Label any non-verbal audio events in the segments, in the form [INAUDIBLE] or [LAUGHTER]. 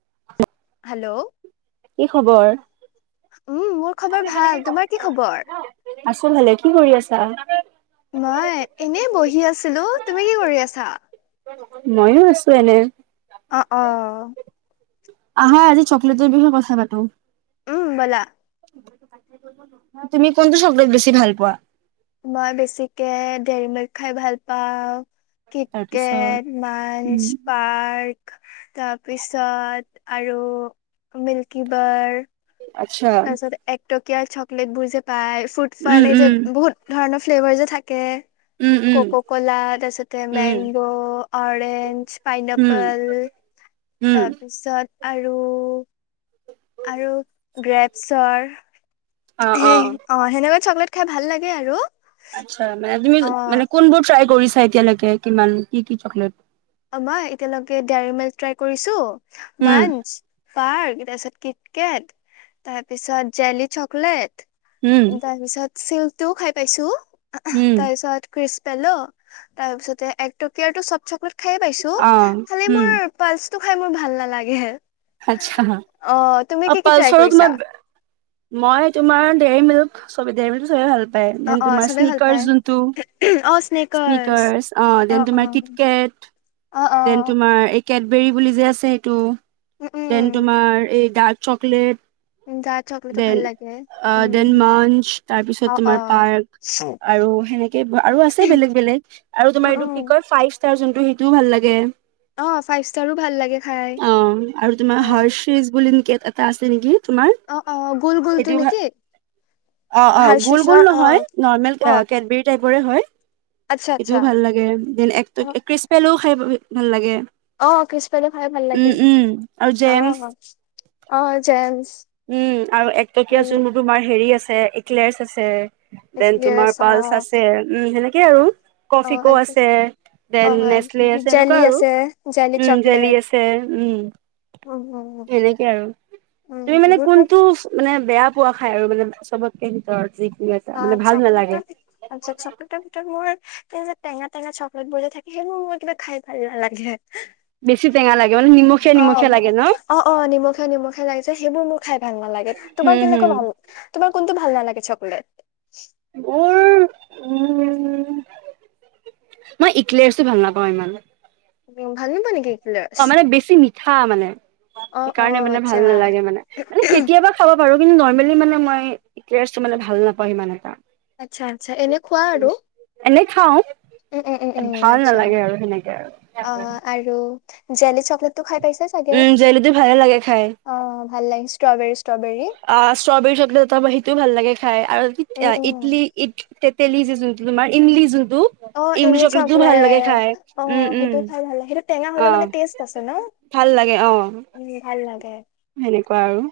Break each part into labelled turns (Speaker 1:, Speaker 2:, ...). Speaker 1: [UNINTELLIGIBLE]
Speaker 2: Hello
Speaker 1: কি খবৰ?
Speaker 2: উম মোৰ খবৰ ভাল তোমাৰ কি খবৰ
Speaker 1: আছো ভালে। কি কৰি আছা? [UNINTELLIGIBLE]
Speaker 2: মই এনেই বহি আছিলো। তুমি কি কৰি আছা?
Speaker 1: ময়ো আছো এনে।
Speaker 2: অ অ
Speaker 1: আহা আজি চকলেটৰ বিষয়ে কথা পাাতো।
Speaker 2: উম বলা।
Speaker 1: তুমি কোনটো চকলেট বেছি ভাল পোৱা?
Speaker 2: মই বেছিকে দেৰিমিল্ক খাই ভাল পাওঁ।
Speaker 1: তাৰপিছত
Speaker 2: কিটকেট, মানছ,
Speaker 1: উম।
Speaker 2: পাৰ্ক। তাৰপিছত আৰু মিল্কী বাৰ।
Speaker 1: আচ্ছা।
Speaker 2: তাৰ পিছত একট কিয় চকলেট বোৰ যে পায় ফ্ৰুট
Speaker 1: উম,
Speaker 2: ফাল এই যে
Speaker 1: উম।
Speaker 2: বহুত ধৰণৰ ফ্লেভাৰ যে থাকে
Speaker 1: উম, উম,
Speaker 2: কক কলা তাৰপিছতে
Speaker 1: উম,
Speaker 2: মেংগ। অৰেঞ্জ, পাইন
Speaker 1: উম,
Speaker 2: এপেল
Speaker 1: উম,
Speaker 2: তাৰপিছত আৰু আৰু গ্ৰেপছৰ হে অ সেনেকে চকলেট খাই ভাল লাগে আৰু।
Speaker 1: আচ্ছা মানে
Speaker 2: অ
Speaker 1: তুমি কোনবোৰ টাইপ কৰি চাই এতিয়ালাগে কিমান কি-কি চকলেট।
Speaker 2: আমাৰ এতিয়ালৈকে ডৰী মিল্ক ট্ৰাই কৰিছো।
Speaker 1: উম,
Speaker 2: মাঞ্চ পাৰ্ক তাৰপিছত কিট কেট তাৰপিছত জেলি চকলেট।
Speaker 1: উম,
Speaker 2: তাৰপিছত চিলটোও খাই পাইছো।
Speaker 1: উম,
Speaker 2: তাৰপিছত পেল তাৰপিছতে এক টকিয়টো সব চকলেট। খাই পাইছো
Speaker 1: অ',
Speaker 2: খালি
Speaker 1: উম,
Speaker 2: মোৰ পালছ টো খাই মোৰ ভাল নালাগে।
Speaker 1: আচ্ছা
Speaker 2: অ তুমি
Speaker 1: অ
Speaker 2: কি কি ট্ৰাই
Speaker 1: পালছৰ
Speaker 2: কৰিছা
Speaker 1: তোমাৰ মই তোমাৰ। দেৰি মিলক চবে দেৰি মিল চবেই ভাল। পায়
Speaker 2: অ
Speaker 1: ডেন
Speaker 2: অ
Speaker 1: তোমাৰ
Speaker 2: চবে ভাল
Speaker 1: স্নিকাৰ
Speaker 2: পায়
Speaker 1: জোনটো
Speaker 2: অ স্নেকাৰ্চ
Speaker 1: স্নিকাঁৰ,
Speaker 2: অ
Speaker 1: ডেন তোমাৰ
Speaker 2: অ
Speaker 1: তিক কেত,
Speaker 2: অ অ
Speaker 1: ডেন তোমাৰ কেটবেৰী বুলি যে আছে সেইটো। দেন
Speaker 2: উম
Speaker 1: তোমাৰ এই ডাৰ্ক চকলেট।
Speaker 2: উম ডাৰ্ক চকলেটটো ভাল লাগে
Speaker 1: দেন-দেন
Speaker 2: উম
Speaker 1: মাঞ্চ তাৰপিছত
Speaker 2: অ অ
Speaker 1: তোমাৰ পাৰ্ক আৰু সেনেকে আৰু আছে বেলেগ-বেলেগ আৰু
Speaker 2: উম
Speaker 1: তোমাৰ এইটো
Speaker 2: উম
Speaker 1: কি কয় ফাইভ তাৰ যোনটো সেইটোও ভাল লাগে।
Speaker 2: অ ফাইভ ষ্টাৰো ভাল লাগে খাই
Speaker 1: অ আৰু তোমাৰ
Speaker 2: অ
Speaker 1: হাৰচিছ বুলি এনে এটা আছে নেকি? তোমাৰ
Speaker 2: অ অ গোল গোলটো
Speaker 1: সেইটোও ভাল
Speaker 2: নেকি
Speaker 1: অ, -অ, গোল-গোল
Speaker 2: হাৰ্চিচৰ অ
Speaker 1: নহয় নৰ্মেল
Speaker 2: অ
Speaker 1: কেটবেৰী টাইপৰে হয়।
Speaker 2: আচ্ছা আচ্ছা
Speaker 1: সেইটোও ভাল লাগে দেন এক ট ক্ৰিচপেলো খাই ভাল লাগে।
Speaker 2: অঁ, ক্ৰিছপেলো খাই ভাল লাগে। অ
Speaker 1: জেমছ
Speaker 2: অ জেমছ
Speaker 1: আৰু একটকীয়া
Speaker 2: উম
Speaker 1: যোনটো বাৰ হেৰি আছে একলেৰছ আছে। দেন তোমাৰ
Speaker 2: এক্লিয়াৰ্চ অ
Speaker 1: পালচ আছে উম, সেনেকেই আৰু
Speaker 2: অ
Speaker 1: কফিকো আছে
Speaker 2: অ
Speaker 1: দেন নেচলে আছে।
Speaker 2: জেলি
Speaker 1: এনেকুৱা আৰু
Speaker 2: আছে জেলি
Speaker 1: উম' জেলি
Speaker 2: চকলেট
Speaker 1: আছে উম।
Speaker 2: উম উম
Speaker 1: সেনেকে আৰু
Speaker 2: উম
Speaker 1: তুমি মানে
Speaker 2: সেইবোৰ খাই
Speaker 1: কোনটো মানে বেয়া পোৱা খায় আৰু মানে চবতকে ভিতৰত। যিকোনো এটা
Speaker 2: আহ
Speaker 1: মানে ভাল নালাগে
Speaker 2: চকলেটত আচ্ছা চকলেটৰ ভিতৰত মোৰ এই যে টেঙা টেঙা চকলেট বোৰহে থাকে ন মোৰ কিবা খাই ভাল নালাগে।
Speaker 1: বেছি টেঙা লা
Speaker 2: অ', অ', অ', নিমখিয়া নিমখিয়া লাগিছে সেইবোৰ মোৰ খাই ভাল নালাগে
Speaker 1: হুম
Speaker 2: তোমাৰ
Speaker 1: হুম
Speaker 2: কেনেকুৱা ভাল তোমাৰ কোনটো? ভাল নালাগে চকলেট।
Speaker 1: মোৰ উ মই ইক্লেইৰাচো ভাল নাপাওঁ ইমান।
Speaker 2: ভালনোপোৱা নেকি? এগিলাচ
Speaker 1: অ' মানে বেছি মি হা মানে
Speaker 2: অ অ
Speaker 1: সেইকাৰণে মানে
Speaker 2: আচ্ছা
Speaker 1: ভাল নালাগে মানে মানে কেতিয়াবা খাব পাৰো। নৰ্মেলি মানে মই [UNINTELLIGIBLE] মানে ভাল নাপাওঁ ইমান এটা।
Speaker 2: আচ্ছা আচ্ছা এনে খোৱা আৰু।
Speaker 1: এনে খাওঁ।
Speaker 2: উম উম উম উম
Speaker 1: ভাল
Speaker 2: আচ্ছা
Speaker 1: নালাগে আৰু সেনেকে আৰু।
Speaker 2: Jelly chocolate. খাই পাইছা চাগে,
Speaker 1: উম জেলটো ভালে লাগে খাই
Speaker 2: অ', ভাল লাগে ষ্ট্ৰবেৰী ষ্ট্ৰবেৰী।
Speaker 1: অ' ষ্ট্ৰবেৰী চকলেট এটা ম সেইটোও ভাল লাগে খাই আৰু
Speaker 2: উম উম
Speaker 1: ইডলি ই। তেতেলি যে যোনটো তোমাৰ ইমলি যোনটো
Speaker 2: অ'
Speaker 1: ইমলি
Speaker 2: ইমলী
Speaker 1: চকলেটটো ভাল লাগে
Speaker 2: চকলেট
Speaker 1: খাই
Speaker 2: অ'
Speaker 1: উম উম
Speaker 2: সেইটো খাই ভাল লাগে সেইটো টেঙা হলে
Speaker 1: অ
Speaker 2: মানে টেষ্ট আছে ন
Speaker 1: ভাল লাগে অ
Speaker 2: উম ভাল লাগে।
Speaker 1: সেনেকুৱা আৰু।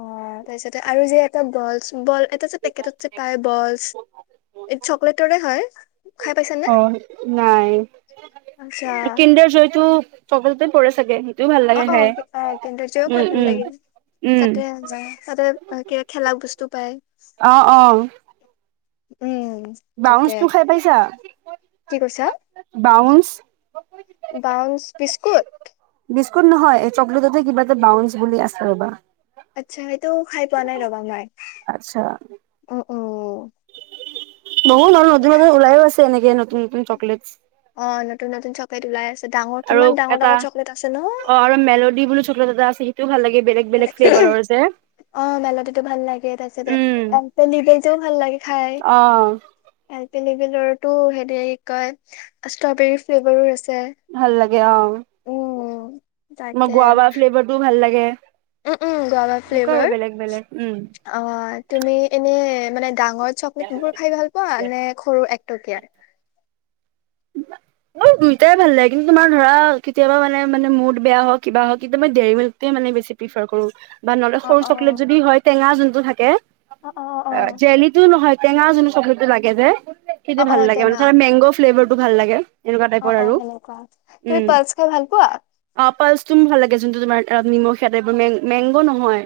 Speaker 2: অ' তাৰিছতে আৰু যে এটা বলছ বল। পেটত পায় বছ এইটো চকলেটৰে হয়। খাই পাইছানে
Speaker 1: অ' নাই
Speaker 2: আচ্ছা
Speaker 1: কিনডাৰ জয়টো। চকলেতত পৰে চাগে। সেইটোও ভাল লাগে
Speaker 2: অ',
Speaker 1: খাই
Speaker 2: অ' কিনডাৰ জয়ও
Speaker 1: উম
Speaker 2: খাই ভাল
Speaker 1: উম
Speaker 2: লাগিল
Speaker 1: উম
Speaker 2: তাতে ততে কিবা খেলা বস্তু পায়।
Speaker 1: অ', অ'।
Speaker 2: উম।
Speaker 1: বাউন্চ
Speaker 2: তাকে
Speaker 1: টো খাই পাইছা,
Speaker 2: কি কৈছা
Speaker 1: বাউ [UNINTELLIGIBLE]
Speaker 2: বাউন্স বিস্কুট।
Speaker 1: বিস্কুট নহয় চকলেটতে কিবা এটাউ বুলি আছে ৰ'বা।
Speaker 2: আচ্ছা সেইটো খাই পোৱা নাই ৰবা মাই
Speaker 1: আচ্ছা
Speaker 2: উম ', - উম ',
Speaker 1: বহুত নতুনত ওলাইও আছে এনেকে। য়ে নতুন - নতুন চকলেটচ
Speaker 2: অহ ', নতুন - নতুন চকত ওলাই আছে। ডাঙৰ
Speaker 1: আৰু
Speaker 2: কিমান ডাঙৰ
Speaker 1: এটা
Speaker 2: ডাঙৰ চকলেট আছে ন
Speaker 1: অ ', আৰু মেলোডি বুলিো চকত এটা আছে। তো ভাল লাগে। বেলেগ বেলেগ ফ্লেভাৰৰ
Speaker 2: [UNINTELLIGIBLE]
Speaker 1: যে।
Speaker 2: [UNINTELLIGIBLE] অহ ', মেলডিটো ভাল লাগে তাৰপিছতে
Speaker 1: উম
Speaker 2: এলপেলিবটো ভাল লাগে খাই।
Speaker 1: অ
Speaker 2: তেনে ভিতৰতো হেৰি কয় ষ্ট্ৰবেৰি ফ্লেভাৰো আছে।
Speaker 1: ভাল লাগে অহ ',
Speaker 2: উম
Speaker 1: তোমাৰ
Speaker 2: তাকে
Speaker 1: গোৱাবাৰ ফ্লেভাৰ টোও ভাল লাগে।
Speaker 2: উম', - উম', গৌবা
Speaker 1: এনেকুৱা আৰু
Speaker 2: ফ্লেভাৰ
Speaker 1: বেলেগ বেলেগ উম।
Speaker 2: অহ ', তুমি এনে? মানে? ডাঙৰ চকলেট বোৰ খাই ভাল পোৱা নে সৰু। টকিয়া।
Speaker 1: অহ ', দুইটাই ভাল লাগে কিন্তু তোমাৰ ধৰা কেতিয়াবা মানে মানে মুড বেয়া হওক কিবা হওক কিন্তু মই দেৰিবিলে মানে বেছি প্ৰিফাৰ কৰো। বা নহ'লে
Speaker 2: অ
Speaker 1: সৰু
Speaker 2: অ
Speaker 1: চকলেট যদি হয় টেঙা জুন টো থাকে।
Speaker 2: অ অ অ
Speaker 1: যেলিটো নহয়। টেঙা যন চবলটো লাগে যে। দেখি
Speaker 2: অ অ
Speaker 1: ভাল লাগে
Speaker 2: টেঙা
Speaker 1: মানোৰ মংগ ফ্লেভাৰটো। টো ভাল লাগে। এনেকুৱা
Speaker 2: অ
Speaker 1: টাইপৰ
Speaker 2: অ
Speaker 1: আৰু
Speaker 2: সেনেকুৱা তুমি পালচ খাই ভাল পোৱা
Speaker 1: আপালচটো ভাল লাগে যোনটো তোমাৰ। তপ নিমখ ইতে এইবোৰ মেং- মেংগ নহয়।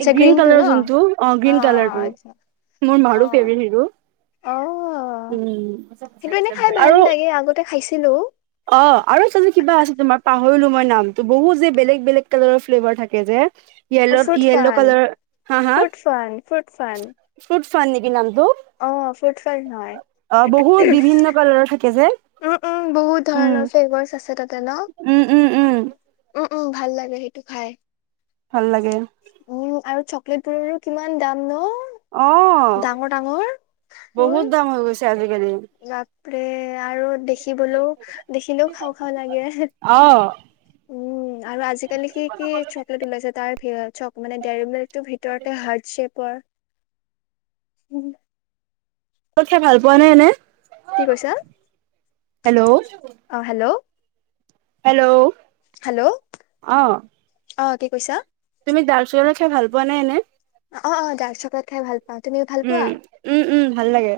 Speaker 1: এই গ্ৰীণ
Speaker 2: গ্ৰীণটো
Speaker 1: কালাৰৰ
Speaker 2: ন
Speaker 1: যোনটো অহ ',
Speaker 2: অ অ
Speaker 1: গ্ৰীণ কালাৰটো
Speaker 2: আচ্ছা
Speaker 1: মোৰ
Speaker 2: অ
Speaker 1: মাৰো ফেভট হিৰো
Speaker 2: অ
Speaker 1: উম
Speaker 2: সেইটো এনে খাই
Speaker 1: ',
Speaker 2: ভাল
Speaker 1: আৰু
Speaker 2: লাগে আগতে খাইছিলো
Speaker 1: অহ ', আৰু চ যে কিবা আছে তোমাৰ পাহ লো মই নামত বহুত যে বেলেগ - বেলেগ কালাৰৰ ফ্লেভাৰ থাকে যে।
Speaker 2: অ',
Speaker 1: yellow -
Speaker 2: fruit
Speaker 1: yellow
Speaker 2: fun,
Speaker 1: colour হা - হা
Speaker 2: ফ্ৰুট ফান,
Speaker 1: ফ ফান নেকি নাম?
Speaker 2: অহ ', ফুডফান হয়।
Speaker 1: অ বহুত বিভিন্ন কালাৰৰ থাকে যে
Speaker 2: উম- উম বহুত
Speaker 1: উম
Speaker 2: ধৰণৰ ফেভাৰছ আছে তাতে ন
Speaker 1: উম উম
Speaker 2: উম ', উম ', ভাল লাগে সেইটো খাই।
Speaker 1: ভাল লাগে
Speaker 2: প্লেটবোৰৰো কিমান দাম নো
Speaker 1: অ বহুত দাম হৈ গৈছে আজি [UNINTELLIGIBLE]
Speaker 2: পে আৰু দেখিবলৈও দেখিলেও খাওঁ খাওঁ লাগে
Speaker 1: অ',
Speaker 2: উম, আৰু আজিকালি সি কি চকলেট ওলাইছে তাৰ চক মানে ডেৰিমিল্ক টো ভিতৰতে হাৰ্ড চেপৰ উম
Speaker 1: তত খাই ভাল পোৱা নাইনে
Speaker 2: কি কৈছা
Speaker 1: হেল্ল',
Speaker 2: অ হেল্ল'
Speaker 1: হেল্ল'
Speaker 2: হেল্ল'
Speaker 1: অ
Speaker 2: অ কি কৈছা
Speaker 1: তুমি দাক চকলেট খাই ভাল পোৱা নে এনে
Speaker 2: অ অ দাক চকলেট খাই ভাল প
Speaker 1: উম উম উম ভাল লাগে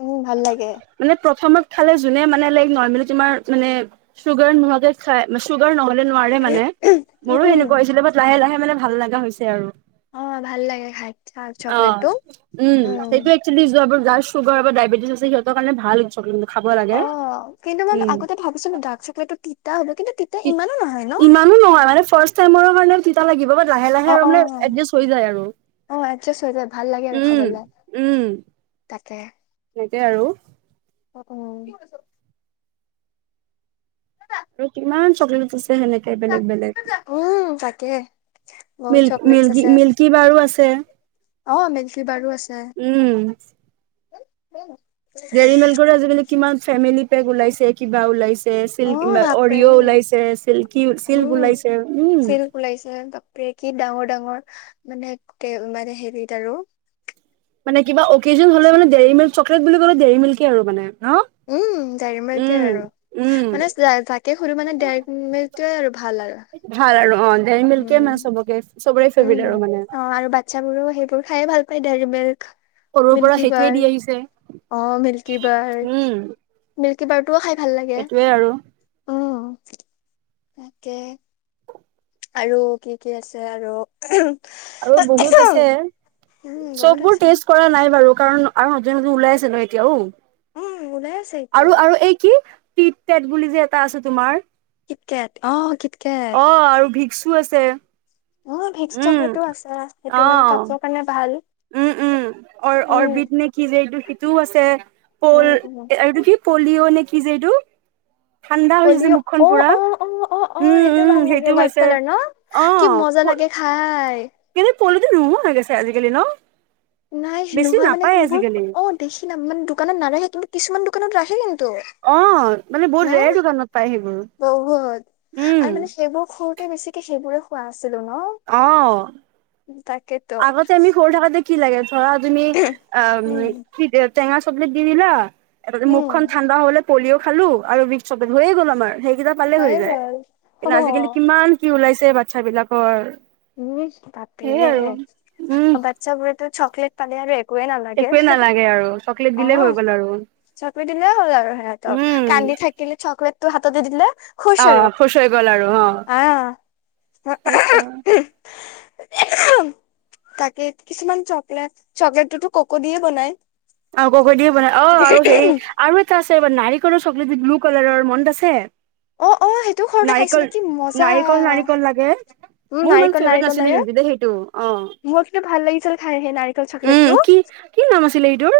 Speaker 2: উম, ভাল লাগে।
Speaker 1: মানে প্ৰথমত হ'লেও যোনে মানে নৰমেল তোমাৰ চুগাৰ নোহোৱাকৈ খায় নহ'লে নোৱাৰে মানে
Speaker 2: উম
Speaker 1: মোৰো
Speaker 2: উম
Speaker 1: হেনেুৱা হৈছিলে বাট লাহে লাহে মানে ভাল লগা হৈছে আৰু
Speaker 2: অ ভাল লাগে খাই
Speaker 1: অ',
Speaker 2: চকলেটটো
Speaker 1: উম সেইটো এক্চেলি [UNINTELLIGIBLE] যাৰ চুগাৰ বা ডায়বেটছ আছে সিহঁতৰ কাৰণ ভাল খাব
Speaker 2: অ
Speaker 1: লাগে।
Speaker 2: কিন্তু মই
Speaker 1: উম,
Speaker 2: আগতে ভাবিছো ডাৰ্ক চকলেটটো তিতা কিন্তু তিতা ইমানো নহয় ন
Speaker 1: ইমানো নহয় মানে ফাষ্ট টাইমৰ কাৰণে তিতা লাগিব লাহে লাহে
Speaker 2: অ
Speaker 1: আৰু
Speaker 2: অ
Speaker 1: মানে এডজাষ্ট হৈ যায় আৰু
Speaker 2: অ এডজাষ্ট হৈ যায় ভাল লাগে আৰু খাবলে
Speaker 1: উম উম
Speaker 2: তাকে
Speaker 1: [UNINTELLIGIBLE] আৰু
Speaker 2: অ [UNINTELLIGIBLE]
Speaker 1: আৰু কিমান চকলেট আছে সেনেকে বেলেগ বেলেগ
Speaker 2: উম তাকে বহুত
Speaker 1: মিল
Speaker 2: চকলেটছ
Speaker 1: মিল
Speaker 2: আছে
Speaker 1: মিল্কী বাৰো আছে
Speaker 2: অ মিল্কী বাৰো
Speaker 1: উম
Speaker 2: উম
Speaker 1: দেৰিমিল্কৰ আজিকালি কিমান ফেমিলি পেক ওলাইছে কিবা ওলাইছে
Speaker 2: অ
Speaker 1: চিল্ক
Speaker 2: বাপৰে
Speaker 1: অৰিঅ ওলাইছে চিল্কি চিল্ক
Speaker 2: উম
Speaker 1: ওলাইছে উম।
Speaker 2: চিল্ক ওলাইছে বাপৰে কি ডাঙৰ ডাঙৰ মানে মানে হেৰিত আৰু।
Speaker 1: মানে কিবা অকেজন হ'লে মানে দেৰি মিল্ক চকলেট বুলি ক'লে দেৰি মিল্কে আৰু মানে। ন?
Speaker 2: উম ডেৰিমিল্ক য়ে
Speaker 1: উম,
Speaker 2: আৰু
Speaker 1: উম।
Speaker 2: মানে যাকে সুধো মানে ডেৰিমিল্কটোৱে আৰু ভাল আৰু
Speaker 1: ভাল আৰু অ' ডেৰি মিল্কে মানে
Speaker 2: উম
Speaker 1: চবকে চবৰে ফেভৰেট
Speaker 2: উম
Speaker 1: আৰু মানে।
Speaker 2: অ' আৰু বাচ্ছাবোৰও সেইবোৰ খাই ভাল পাই। ডেৰিমিল্ক।
Speaker 1: সৰুৰ পৰা
Speaker 2: মিল্কী
Speaker 1: সেইটোৱে দি
Speaker 2: বাৰ।
Speaker 1: আহিছে।
Speaker 2: অ' মিল্কী বাৰ
Speaker 1: উম,
Speaker 2: ম কিবা খাই ভাল লাগে
Speaker 1: সেইটোয়ে আৰু,
Speaker 2: উম। তাকে আৰু কি কি আছে আৰু।
Speaker 1: আৰু বহুত আছে
Speaker 2: উম
Speaker 1: চব
Speaker 2: বহুত
Speaker 1: বোৰ
Speaker 2: আছে
Speaker 1: টেষ্ট কৰা নাই বাৰু। কাৰণ আৰু মাজে মাজে ওলাই আছে ন এতিয়াও।
Speaker 2: উম ওলাই আছে এতিয়াও
Speaker 1: আৰু আৰু এই কি? [UNINTELLIGIBLE] বুলি যে এটা আছে তোমাৰ।
Speaker 2: কিতকেট অহ কিতকেট।
Speaker 1: চো আছে।
Speaker 2: অ' ভিক্চ
Speaker 1: উম,
Speaker 2: চকলেটো আছে। সেইটো মানে
Speaker 1: অ'
Speaker 2: কফৰ কাৰণে ভা ভাল।
Speaker 1: উম উম অ'
Speaker 2: উম
Speaker 1: অৰবিত নে কি যে এইটো শ তু আছে। পল
Speaker 2: উম
Speaker 1: এইটো
Speaker 2: উম
Speaker 1: কি পলিঅ' নে কি যে এইটো। ঠাণ্ডা হৈছে যে
Speaker 2: পলিঅ'
Speaker 1: মুখখন
Speaker 2: অ',
Speaker 1: পুৰা,
Speaker 2: অ', অ', অ'
Speaker 1: উম,
Speaker 2: সেইটো
Speaker 1: উম
Speaker 2: ভাল লাগে
Speaker 1: সেইটোও
Speaker 2: হোৱাইট
Speaker 1: আছে।
Speaker 2: কালাৰ ন কি মজা
Speaker 1: অ'
Speaker 2: লাগে খাই।
Speaker 1: কিন্তু পলিঅটো নোহোৱা হৈ গৈছে আজিকালি ন।
Speaker 2: নাই
Speaker 1: বেছি
Speaker 2: নোহোৱা মানে
Speaker 1: নাপায়
Speaker 2: কি হ'ল
Speaker 1: আজিকালি।
Speaker 2: অ' দেখি নাম মানে দোকানত নাৰখে কিছুমান দান [UNINTELLIGIBLE] তু
Speaker 1: অ', মানে বহুত
Speaker 2: ন
Speaker 1: ৰেয়াৰ দোকানত পায় সেইবোৰ,
Speaker 2: বহুত
Speaker 1: উম,
Speaker 2: আৰু মানে সেইবোৰ খু সে বেছিকে সেইবোৰে খোৱা আছে ছিলো
Speaker 1: অ',
Speaker 2: ন তাকে।
Speaker 1: আগতে আমি সৰু থাকোতে। কি লাগে? অ', তুমি অম,
Speaker 2: উম
Speaker 1: ' কি দেব টেঙা চকলেট দি দিলা। এটা দি
Speaker 2: উম
Speaker 1: মুখখন ঠাণ্ডা হ'লে, পলিঅ' খালো আৰু এবিধ চকলেট হৈয়ে গ'ল আমাৰ হেই, কিতাপ পালে হৈ যায়
Speaker 2: অ
Speaker 1: কিন্তু আজিকালি কিমান কি ওলাইচে। ছে বাচ্ছা বিলাকৰ,
Speaker 2: উম,
Speaker 1: সেইয়ে আৰু।
Speaker 2: পাপিৰেটছ।
Speaker 1: উম,
Speaker 2: অ, ' বাচ্চাবোৰে টো চকলেট পালে আৰু একো, একোৱে নালাগে
Speaker 1: একোৱে
Speaker 2: হেএ,
Speaker 1: নালাগে আৰু চকলেট দিলেই হৈ
Speaker 2: অ',
Speaker 1: গ'ল আৰু
Speaker 2: চকলেট দিলে হ'ল আৰু সিহঁতক
Speaker 1: উম,
Speaker 2: কান্দি থাকিলে চকলেট, তোৰ হাতত দি দিলে? খুচ আৰু
Speaker 1: অ', খুচ হৈ গল আৰু অ, '
Speaker 2: আহ তাকে কিছুমান চকলেট- চকলেটটোতো ককো দিয়ে বনাই।
Speaker 1: অ, ' ককো দি বনাই অহ, 'আৰু হেৰি আৰু এটা আছে নাৰিকলৰ চকলেট লো, ' কালাৰৰ মনত আছে?
Speaker 2: অ অ সেইটো ঘৰতে খাইছিলো
Speaker 1: নাৰিকল,
Speaker 2: কি মজা
Speaker 1: নাৰিকল -নাৰিকল লাগে
Speaker 2: উম
Speaker 1: মোৰ ইমান
Speaker 2: নাৰিকল
Speaker 1: ফেভাৰেট
Speaker 2: নাৰিকল
Speaker 1: নাছিলে
Speaker 2: লাগে
Speaker 1: কিন্তু দেই সেইটো। অহ',
Speaker 2: ছিল খায়। সেই নাৰিকল চকলেটো,
Speaker 1: নাম আছিলে এইটোৰ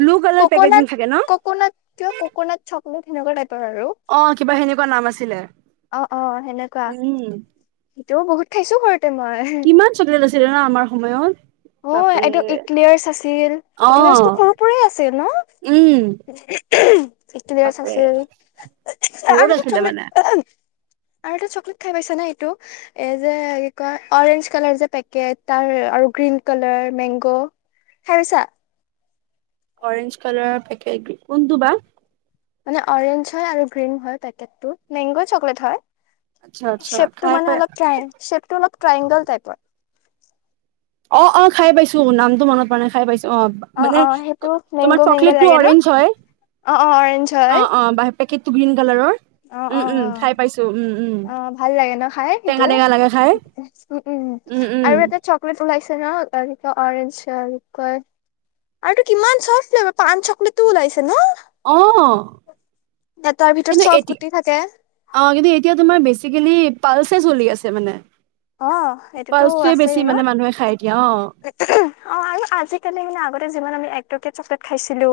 Speaker 1: ব্লু কালাৰ পেকেজিং
Speaker 2: ককনাট-
Speaker 1: থাকে ন
Speaker 2: ককনাট কিয় ককনাট চক, এই তেনেকোৱা টাইপ।
Speaker 1: অ ', কিবা সেনেকুৱা নাম আছিলে।
Speaker 2: অ ', -অ, ' সেনেকুৱা।
Speaker 1: উম
Speaker 2: সেটোও বহুত খাইছো সৰুত। এইটো মই
Speaker 1: কিমান চকলেট আছিলে ন আমাৰ সময়ত
Speaker 2: অ ',
Speaker 1: বাপৰে
Speaker 2: এইটো ইক্লেয়াৰ্চ আছিল
Speaker 1: অ
Speaker 2: ইক্লেয়াৰ্চটো সৰুৰ পৰাই আছিল ন',?
Speaker 1: উম
Speaker 2: এইটো গেছ
Speaker 1: বাপৰে
Speaker 2: আছিল, আৰু
Speaker 1: বহুত
Speaker 2: এটা
Speaker 1: আছিলে মানে
Speaker 2: চকলেট আৰু এটা চকলেট খাই পাইছা নে? এইটো এইযে কি- কয় অৰেঞ্জ কালৰ যে পেকেট তাৰ আৰু গ্ৰীণ কালাৰ মেংগ, খাই পাইছা?
Speaker 1: অৰেঞ্জ কালাৰৰ পেকেট কোনটো বা?
Speaker 2: মানে অৰেঞ্জ হয় আৰু গ্ৰীণ হয় পেকেটটো মেংগ চকলেট
Speaker 1: আচ্ছা
Speaker 2: হয়।
Speaker 1: আচ্ছা
Speaker 2: শ্বেপটো
Speaker 1: খাই
Speaker 2: মানে
Speaker 1: পাই
Speaker 2: অলপ ট্ৰাই, শ্বেপটো অলপ ট্ৰাইংগেল টাইপৰ।
Speaker 1: অ', - অ ', খাই পাইছো নামটো মনত পৰা নাই খাই পাইছো। অ ', মানে
Speaker 2: অ সেইটো
Speaker 1: তোমাৰ
Speaker 2: মেংগ' মেংগ'
Speaker 1: চকলেটটো
Speaker 2: লাগে ন
Speaker 1: অৰেঞ্জ হয়।
Speaker 2: অ অ অৰেঞ্জ হয়
Speaker 1: অহ, ' অহ বাহিৰ, [UNINTELLIGIBLE] কালাৰৰ।
Speaker 2: অ
Speaker 1: উম,
Speaker 2: অ
Speaker 1: উম।
Speaker 2: অ
Speaker 1: খাই পাইছো। উম। উম
Speaker 2: অ, ভাল লাগে ন খাই
Speaker 1: টেঙা
Speaker 2: সেইটো?
Speaker 1: টেঙা লাগে খাই।
Speaker 2: উ উম, আৰু এটা চকলেট ওলাইছ [UNINTELLIGIBLE] আৰুটো কিমান চখ লৈ পান চকলেটো ওলাইছে। ন
Speaker 1: অ,
Speaker 2: এটাৰ ভিতৰত
Speaker 1: কিন্তু
Speaker 2: চব
Speaker 1: এতিয়া
Speaker 2: গুটি থাকে
Speaker 1: আহ কিন্তু এতিয়া তোমাৰ বেছি আজি কালি পালচে চলি আছে মানে।
Speaker 2: অ, এইটোতো
Speaker 1: পালচটোৱে
Speaker 2: আছেই
Speaker 1: বেছি
Speaker 2: ন?
Speaker 1: মানে মানুহে খাই এতিয়া অ'।
Speaker 2: অ আৰু আজিকালি মানে আগতে যিমান আমি এক কেট চকলেট খাইছিলো।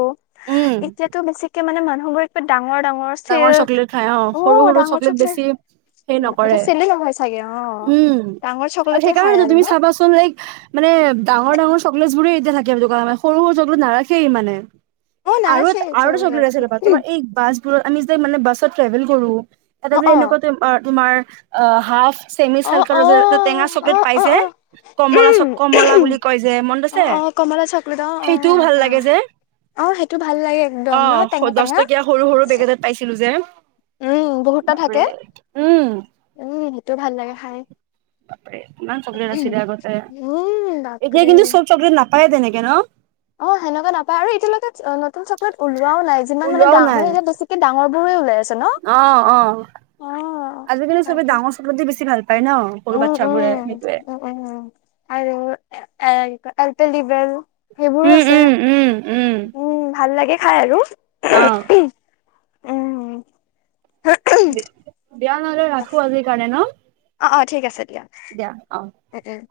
Speaker 1: উম।
Speaker 2: এতিয়াতো বেছি মানে মানুহবোৰ এক ডাঙৰ ডাঙৰ চিল্ক,
Speaker 1: চকলেট খাই
Speaker 2: অ।
Speaker 1: সৰু সৰু
Speaker 2: ডাঙৰ চকলেট
Speaker 1: বেছি
Speaker 2: এতিয়া চেলে নহয় ছাগে অ।
Speaker 1: উ
Speaker 2: ডাঙৰ
Speaker 1: আৰু
Speaker 2: চকলেটে খাই
Speaker 1: সেইকাৰণেতো
Speaker 2: আৰু
Speaker 1: তুমি
Speaker 2: ন
Speaker 1: চাবাচোন লাইক মানে ডাঙৰ ডাঙৰ চকলেট বোৰে এতিয়া থাকে দোকানে সৰু সৰু চকলো নাৰাখেই মানে।
Speaker 2: অ
Speaker 1: এই আৰু
Speaker 2: নাৰাখে
Speaker 1: আৰু এটা চকলেট আছিল তোমাৰ এই বা আমি যে মানে বাছত ট্ৰেভেল কৰো তটা
Speaker 2: অ
Speaker 1: যে
Speaker 2: অ
Speaker 1: এনেকুৱা যে তোমাৰ অ হাফ চেমি
Speaker 2: অ
Speaker 1: চাল
Speaker 2: অ
Speaker 1: টেঙা
Speaker 2: অ
Speaker 1: চকলেট
Speaker 2: অ
Speaker 1: পাইছে
Speaker 2: অ
Speaker 1: কমলা চ
Speaker 2: উম
Speaker 1: কমলা বুলি কয় যে। মন
Speaker 2: অ অ কমলা চকলেট। অ অ অ
Speaker 1: লাগে যে
Speaker 2: অ সেইটো ভাল লাগে একদম
Speaker 1: অ
Speaker 2: ন, টেঙা-টেঙা।
Speaker 1: টো যে
Speaker 2: উম বহুতটা থাকে।
Speaker 1: বাপৰে উম
Speaker 2: উম সেইটোও ভাল লাগে। হয়।
Speaker 1: তাপ ইমান চকলেট আছিলে আগতে।
Speaker 2: উম
Speaker 1: এতিয়া
Speaker 2: বাপৰে
Speaker 1: কিন্তু চব চকলেট নাপা পাই তেনেকে ন?
Speaker 2: অ সেনেকুৱা নাপায় আৰু এতিয়ালৈকে নতুন চকলেট উল যোৱাও নাই যিমান মানে,
Speaker 1: ওলোৱাও নাই
Speaker 2: মানে এতিয়া বেছিকে ডাঙৰ বোৰে ওলাই আছে ন?
Speaker 1: অ অ
Speaker 2: অ,
Speaker 1: আজিকালি চবে
Speaker 2: তাকে।
Speaker 1: ডাঙৰ চকলেটে বেছি ভাল পায় ন সৰু
Speaker 2: উম
Speaker 1: বাচ্ছাবোৰে
Speaker 2: উম
Speaker 1: সেইটোয়ে
Speaker 2: উম উম আৰু এলপেলিপেল সেইবোৰো
Speaker 1: উম
Speaker 2: আছে।
Speaker 1: উম উম
Speaker 2: উম ভাল লাগে। খাই আৰু
Speaker 1: অ
Speaker 2: উম
Speaker 1: দিয়া নহলে ৰাখো আজিৰ কাৰণে ন?
Speaker 2: অ-অ ঠিক আছে দিয়া
Speaker 1: দিয়া অ
Speaker 2: উ-উ